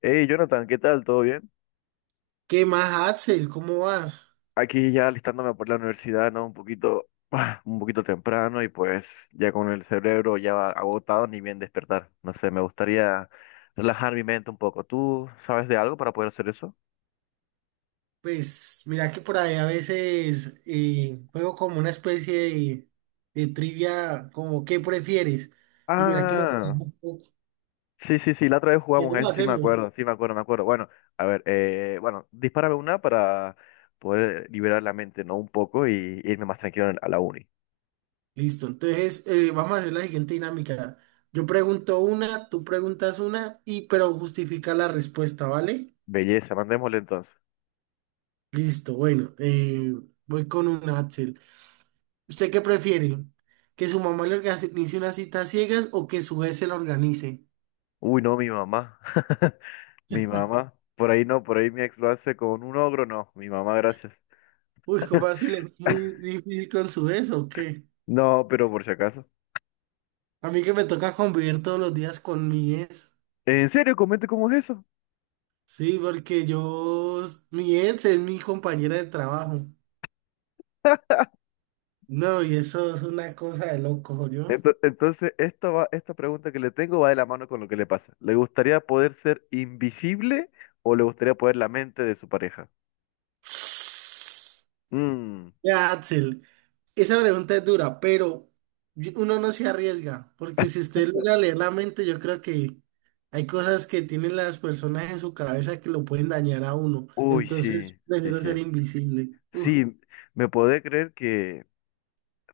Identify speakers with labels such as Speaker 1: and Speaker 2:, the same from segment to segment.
Speaker 1: Hey Jonathan, ¿qué tal? ¿Todo bien?
Speaker 2: ¿Qué más, Axel? ¿Cómo vas?
Speaker 1: Aquí ya alistándome por la universidad, ¿no? Un poquito, un poquito temprano y pues ya con el cerebro ya agotado ni bien despertar. No sé, me gustaría relajar mi mente un poco. ¿Tú sabes de algo para poder hacer eso?
Speaker 2: Pues mira que por ahí a veces juego como una especie de trivia, como ¿qué prefieres? Y mira que me...
Speaker 1: Ah, sí, sí, sí, la otra vez
Speaker 2: ¿Qué
Speaker 1: jugamos a
Speaker 2: lo
Speaker 1: eso,
Speaker 2: hacemos?
Speaker 1: sí me acuerdo, me acuerdo. Bueno, a ver, bueno, dispárame una para poder liberar la mente, ¿no? Un poco y irme más tranquilo a la uni.
Speaker 2: Listo, entonces vamos a hacer la siguiente dinámica. Yo pregunto una, tú preguntas una, y pero justifica la respuesta, ¿vale?
Speaker 1: Belleza, mandémosle entonces.
Speaker 2: Listo, bueno, voy con un Axel. ¿Usted qué prefiere? ¿Que su mamá le organice una cita a ciegas o que su jefe se la organice?
Speaker 1: Uy, no, mi mamá. Mi mamá, por ahí no, por ahí mi ex lo hace con un ogro, no, mi mamá, gracias.
Speaker 2: Uy, ¿cómo así le fue muy difícil con su ex o qué?
Speaker 1: No, pero por si acaso.
Speaker 2: A mí que me toca convivir todos los días con mi ex.
Speaker 1: ¿En serio? Comente cómo es eso.
Speaker 2: Sí, porque mi ex es mi compañera de trabajo. No, y eso es una cosa de loco, ¿yo?
Speaker 1: Entonces, esta pregunta que le tengo va de la mano con lo que le pasa. ¿Le gustaría poder ser invisible o le gustaría poder la mente de su pareja? Mm.
Speaker 2: Ya, Axel, esa pregunta es dura, pero uno no se arriesga, porque si usted logra leer la mente, yo creo que hay cosas que tienen las personas en su cabeza que lo pueden dañar a uno.
Speaker 1: Uy,
Speaker 2: Entonces,
Speaker 1: sí, sí,
Speaker 2: prefiero ser
Speaker 1: sí.
Speaker 2: invisible.
Speaker 1: Sí, me podés creer que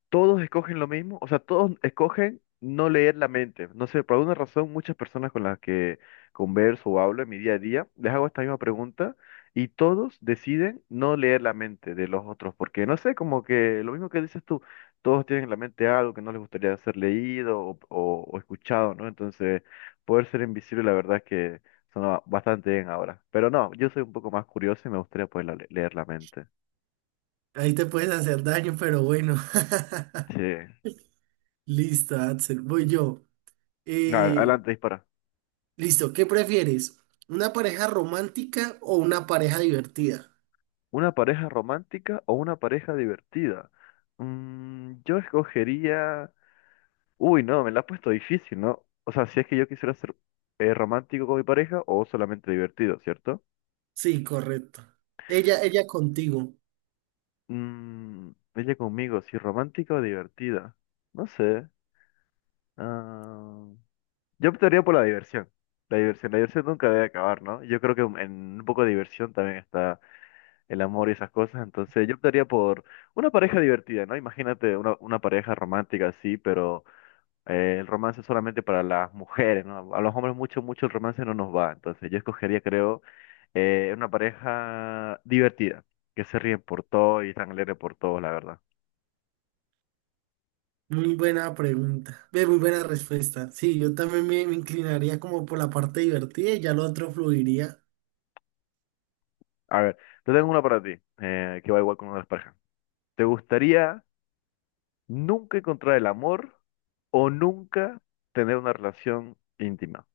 Speaker 1: todos escogen lo mismo, o sea, todos escogen no leer la mente. No sé, por alguna razón muchas personas con las que converso o hablo en mi día a día, les hago esta misma pregunta y todos deciden no leer la mente de los otros, porque no sé, como que lo mismo que dices tú, todos tienen en la mente algo que no les gustaría ser leído o escuchado, ¿no? Entonces, poder ser invisible, la verdad es que suena bastante bien ahora. Pero no, yo soy un poco más curioso y me gustaría poder leer la mente.
Speaker 2: Ahí te puedes hacer daño, pero bueno.
Speaker 1: Sí.
Speaker 2: Listo, Axel, voy yo. Eh,
Speaker 1: Adelante, dispara.
Speaker 2: listo, ¿qué prefieres? ¿Una pareja romántica o una pareja divertida?
Speaker 1: ¿Una pareja romántica o una pareja divertida? Mm, yo escogería... Uy, no, me la has puesto difícil, ¿no? O sea, si es que yo quisiera ser romántico con mi pareja o solamente divertido, ¿cierto?
Speaker 2: Sí, correcto. Ella contigo.
Speaker 1: Mm, ella conmigo, si romántica o divertida. No sé. ah, Yo optaría por la diversión. La diversión, la diversión nunca debe acabar, ¿no? Yo creo que en un poco de diversión también está el amor y esas cosas. Entonces yo optaría por una pareja divertida, ¿no? Imagínate una pareja romántica así, pero el romance es solamente para las mujeres, ¿no? A los hombres mucho, mucho el romance no nos va. Entonces yo escogería, creo, una pareja divertida, que se ríen por todo y están alegres por todo, la verdad.
Speaker 2: Muy buena pregunta. Ve, muy buena respuesta. Sí, yo también me inclinaría como por la parte divertida y ya lo otro fluiría.
Speaker 1: A ver, te tengo una para ti, que va igual con una de las parejas. ¿Te gustaría nunca encontrar el amor o nunca tener una relación íntima?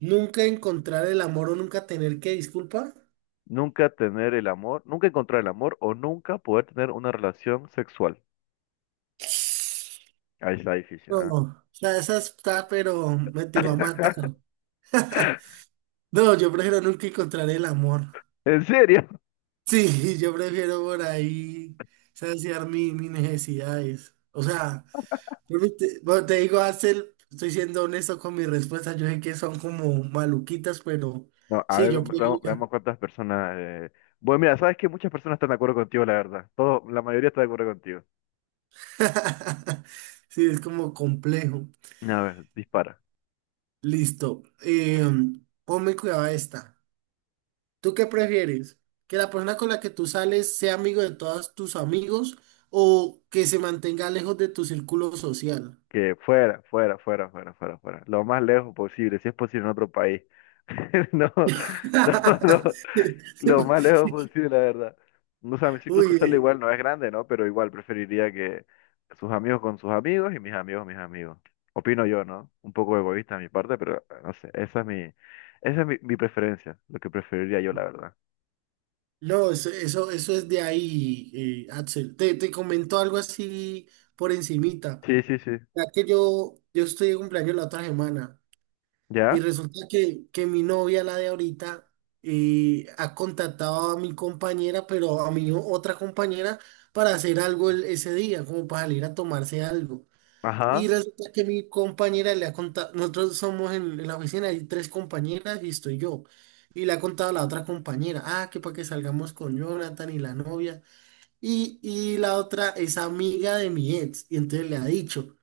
Speaker 2: ¿Nunca encontrar el amor o nunca tener que disculpar?
Speaker 1: Nunca tener el amor, nunca encontrar el amor o nunca poder tener una relación sexual. Ahí está difícil,
Speaker 2: No,
Speaker 1: ¿ah?
Speaker 2: o sea, esa está, pero me tiró a matar. No, yo prefiero nunca encontrar el amor.
Speaker 1: ¿En serio?
Speaker 2: Sí, yo prefiero por ahí saciar mis necesidades. O sea, bueno, te digo, Axel, estoy siendo honesto con mis respuestas. Yo sé que son como maluquitas, pero
Speaker 1: No, a
Speaker 2: sí,
Speaker 1: ver,
Speaker 2: yo
Speaker 1: veamos,
Speaker 2: prefiero.
Speaker 1: veamos cuántas personas. Bueno, mira, sabes que muchas personas están de acuerdo contigo, la verdad. Todo, la mayoría está de acuerdo contigo.
Speaker 2: Sí, es como complejo.
Speaker 1: A ver, dispara.
Speaker 2: Listo. Ponme cuidado a esta. ¿Tú qué prefieres? ¿Que la persona con la que tú sales sea amigo de todos tus amigos o que se mantenga lejos de tu círculo social?
Speaker 1: Que fuera, fuera, fuera, fuera, fuera, fuera. Lo más lejos posible, si es posible en otro país. No, no, no. Lo más lejos posible, la verdad. No, o sea, mi círculo
Speaker 2: Uy,
Speaker 1: social igual no es grande, ¿no? Pero igual preferiría que sus amigos con sus amigos y mis amigos mis amigos. Opino yo, ¿no? Un poco egoísta de mi parte, pero no sé, esa es mi preferencia, lo que preferiría yo, la verdad.
Speaker 2: no, eso es de ahí, Axel. Te comento algo así por encimita.
Speaker 1: Sí, sí, sí.
Speaker 2: Ya que yo estoy de cumpleaños la otra semana y
Speaker 1: ¿Ya?
Speaker 2: resulta que mi novia, la de ahorita, ha contactado a mi compañera, pero a mi otra compañera, para hacer algo ese día, como para salir a tomarse algo. Y
Speaker 1: Ajá.
Speaker 2: resulta que mi compañera le ha contado, nosotros somos en la oficina, hay tres compañeras y estoy yo. Y le ha contado a la otra compañera, ah, que para que salgamos con Jonathan y la novia. Y la otra es amiga de mi ex. Y entonces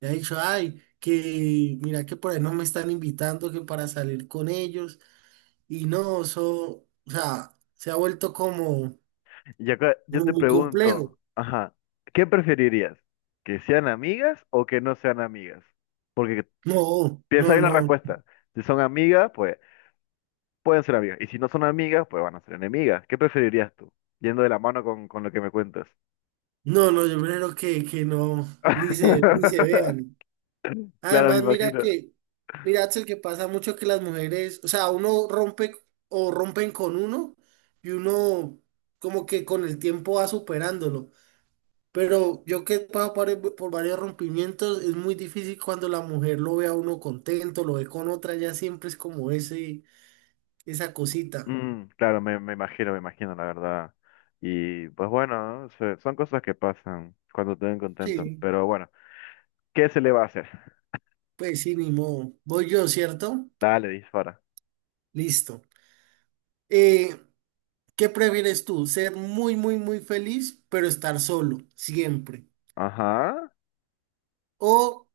Speaker 2: le ha dicho, ay, que mira que por ahí no me están invitando, que para salir con ellos. Y no, eso, o sea, se ha vuelto como,
Speaker 1: Y acá yo
Speaker 2: como
Speaker 1: te
Speaker 2: muy
Speaker 1: pregunto,
Speaker 2: complejo.
Speaker 1: ajá, ¿qué preferirías? ¿Que sean amigas o que no sean amigas? Porque
Speaker 2: No,
Speaker 1: piensa
Speaker 2: no,
Speaker 1: bien la
Speaker 2: no,
Speaker 1: respuesta. Si son amigas, pues pueden ser amigas. Y si no son amigas, pues van a ser enemigas. ¿Qué preferirías tú? Yendo de la mano con lo que me cuentas.
Speaker 2: no, yo prefiero que no, ni se vean.
Speaker 1: Claro, me
Speaker 2: Además, mira
Speaker 1: imagino.
Speaker 2: mira, Axel, que pasa mucho que las mujeres, o sea, uno rompe o rompen con uno y uno como que con el tiempo va superándolo. Pero yo que he pasado por varios rompimientos, es muy difícil cuando la mujer lo ve a uno contento, lo ve con otra, ya siempre es como esa cosita.
Speaker 1: Mm, claro, me imagino, la verdad. Y pues bueno, ¿no? Son cosas que pasan cuando te ven contento.
Speaker 2: Sí,
Speaker 1: Pero bueno, ¿qué se le va a hacer?
Speaker 2: pues sí, ni modo. Voy yo, ¿cierto?
Speaker 1: Dale, dispara.
Speaker 2: Listo. Eh, ¿Qué prefieres tú? ¿Ser muy feliz, pero estar solo, siempre?
Speaker 1: Ajá.
Speaker 2: ¿O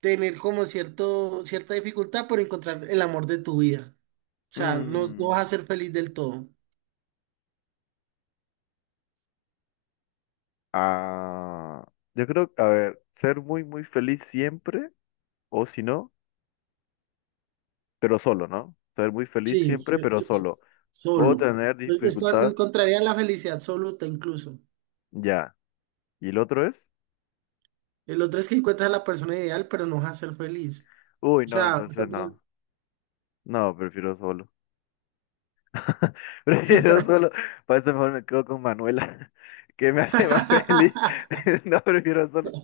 Speaker 2: tener como cierta dificultad por encontrar el amor de tu vida? O sea, no vas
Speaker 1: Mm,
Speaker 2: a ser feliz del todo.
Speaker 1: ah, yo creo, a ver, ser muy, muy feliz siempre, o si no, pero solo, ¿no? Ser muy feliz
Speaker 2: Sí,
Speaker 1: siempre, pero solo. Puedo
Speaker 2: solo.
Speaker 1: tener
Speaker 2: Es-
Speaker 1: dificultades.
Speaker 2: Encontrarías la felicidad absoluta incluso.
Speaker 1: Ya. ¿Y el otro es?
Speaker 2: El otro es que encuentras a la persona ideal, pero no vas a ser feliz.
Speaker 1: Uy,
Speaker 2: O
Speaker 1: no,
Speaker 2: sea,
Speaker 1: entonces no. No, prefiero solo. Prefiero solo. Para eso mejor me quedo con Manuela, que me hace más feliz. No, prefiero solo.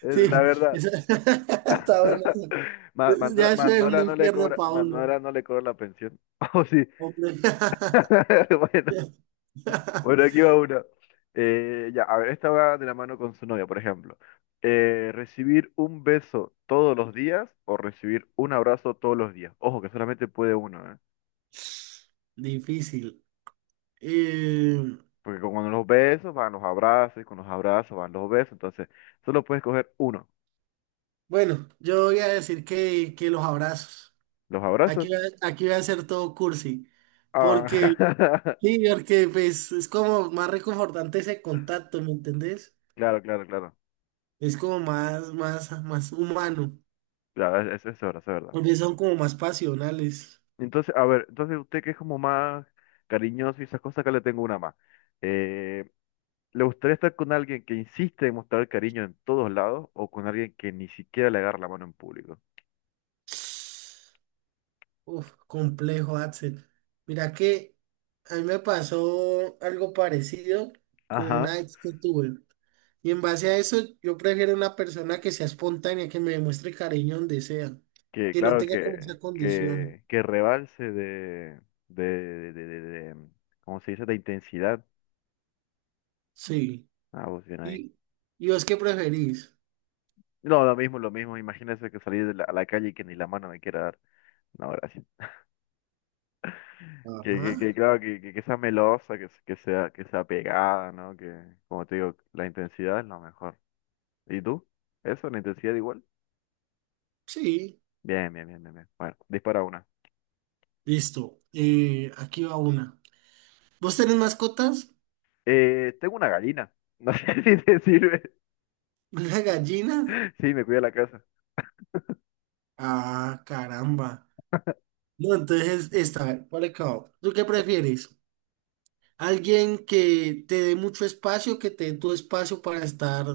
Speaker 1: Es la
Speaker 2: sí,
Speaker 1: verdad.
Speaker 2: eso... está bueno.
Speaker 1: Manuela,
Speaker 2: Ya eso es un
Speaker 1: Manuela no le
Speaker 2: infierno,
Speaker 1: cobra,
Speaker 2: Paulo.
Speaker 1: Manuela no le cobra la pensión. Oh, sí.
Speaker 2: Hombre.
Speaker 1: Bueno. Bueno, aquí va una. Ya, a ver, esta va de la mano con su novia, por ejemplo. ¿Recibir un beso todos los días o recibir un abrazo todos los días? Ojo, que solamente puede uno, ¿eh?
Speaker 2: Difícil. Eh,
Speaker 1: Porque con los besos van los abrazos, y con los abrazos van los besos, entonces solo puedes coger uno.
Speaker 2: Bueno, yo voy a decir que los abrazos.
Speaker 1: ¿Los abrazos?
Speaker 2: Aquí, aquí voy a hacer todo cursi. Porque,
Speaker 1: Ah,
Speaker 2: sí, porque pues, es como más reconfortante ese contacto, ¿me entendés?
Speaker 1: claro, claro, claro.
Speaker 2: Es como más humano.
Speaker 1: Claro, es verdad, es verdad.
Speaker 2: Porque son como más pasionales.
Speaker 1: Entonces, a ver, entonces usted que es como más cariñoso y esas cosas, acá le tengo una más. Eh, ¿Le gustaría estar con alguien que insiste en mostrar cariño en todos lados o con alguien que ni siquiera le agarra la mano en público?
Speaker 2: Uf, complejo, Axel. Mira que a mí me pasó algo parecido con
Speaker 1: Ajá,
Speaker 2: una ex que tuve. Y en base a eso, yo prefiero una persona que sea espontánea, que me demuestre cariño donde sea,
Speaker 1: que
Speaker 2: que no
Speaker 1: claro
Speaker 2: tenga como esa condición.
Speaker 1: que rebalse de, de, de, de- de- ¿cómo se dice? De intensidad.
Speaker 2: Sí.
Speaker 1: Ah, vos bien ahí.
Speaker 2: ¿Y, y vos qué preferís?
Speaker 1: No, lo mismo, lo mismo. Imagínese que salir de a la calle y que ni la mano me quiera dar. No, gracias. Que
Speaker 2: Ajá.
Speaker 1: claro, que sea melosa, que sea pegada, ¿no? Que, como te digo, la intensidad es lo mejor. ¿Y tú? ¿Eso? ¿La intensidad igual?
Speaker 2: Sí.
Speaker 1: Bien, bien, bien, bien, bien. Bueno, dispara una.
Speaker 2: Listo. Aquí va una. ¿Vos tenés mascotas?
Speaker 1: Tengo una gallina. No sé si te sirve.
Speaker 2: ¿Una gallina?
Speaker 1: Sí, me cuida la casa.
Speaker 2: Ah, caramba. No, entonces está, por acá. ¿Tú qué prefieres? ¿Alguien que te dé mucho espacio, que te dé tu espacio para estar,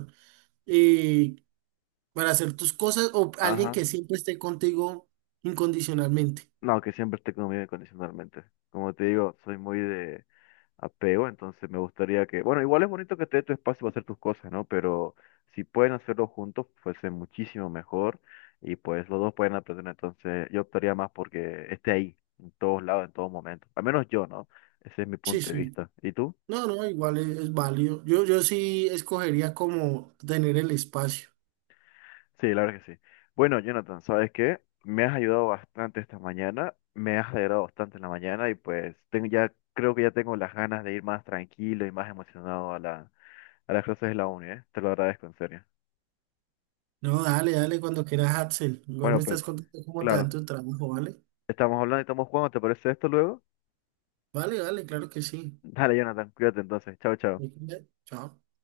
Speaker 2: eh, para hacer tus cosas o alguien que
Speaker 1: Ajá.
Speaker 2: siempre esté contigo incondicionalmente?
Speaker 1: No, que siempre esté conmigo incondicionalmente. Como te digo, soy muy de apego, entonces me gustaría que... Bueno, igual es bonito que te dé tu espacio para hacer tus cosas, ¿no? Pero si pueden hacerlo juntos, fuese muchísimo mejor. Y pues los dos pueden aprender. Entonces yo optaría más porque esté ahí, en todos lados, en todo momento. Al menos yo, ¿no? Ese es mi
Speaker 2: Sí,
Speaker 1: punto de
Speaker 2: sí.
Speaker 1: vista. ¿Y tú?
Speaker 2: No, no, igual es válido. Yo sí escogería como tener el espacio.
Speaker 1: Sí, la verdad que sí. Bueno, Jonathan, ¿sabes qué? Me has ayudado bastante esta mañana, me has alegrado bastante en la mañana y pues tengo ya, creo que ya tengo las ganas de ir más tranquilo y más emocionado a a las clases de la uni, ¿eh? Te lo agradezco en serio.
Speaker 2: No, dale, dale cuando quieras, Axel. Igual me
Speaker 1: Bueno, pues
Speaker 2: estás contando cómo te dan
Speaker 1: claro,
Speaker 2: tu trabajo, ¿vale?
Speaker 1: estamos hablando y estamos jugando, ¿te parece esto luego?
Speaker 2: Vale, vale, claro que sí.
Speaker 1: Dale, Jonathan, cuídate entonces. Chao, chao.
Speaker 2: Chao.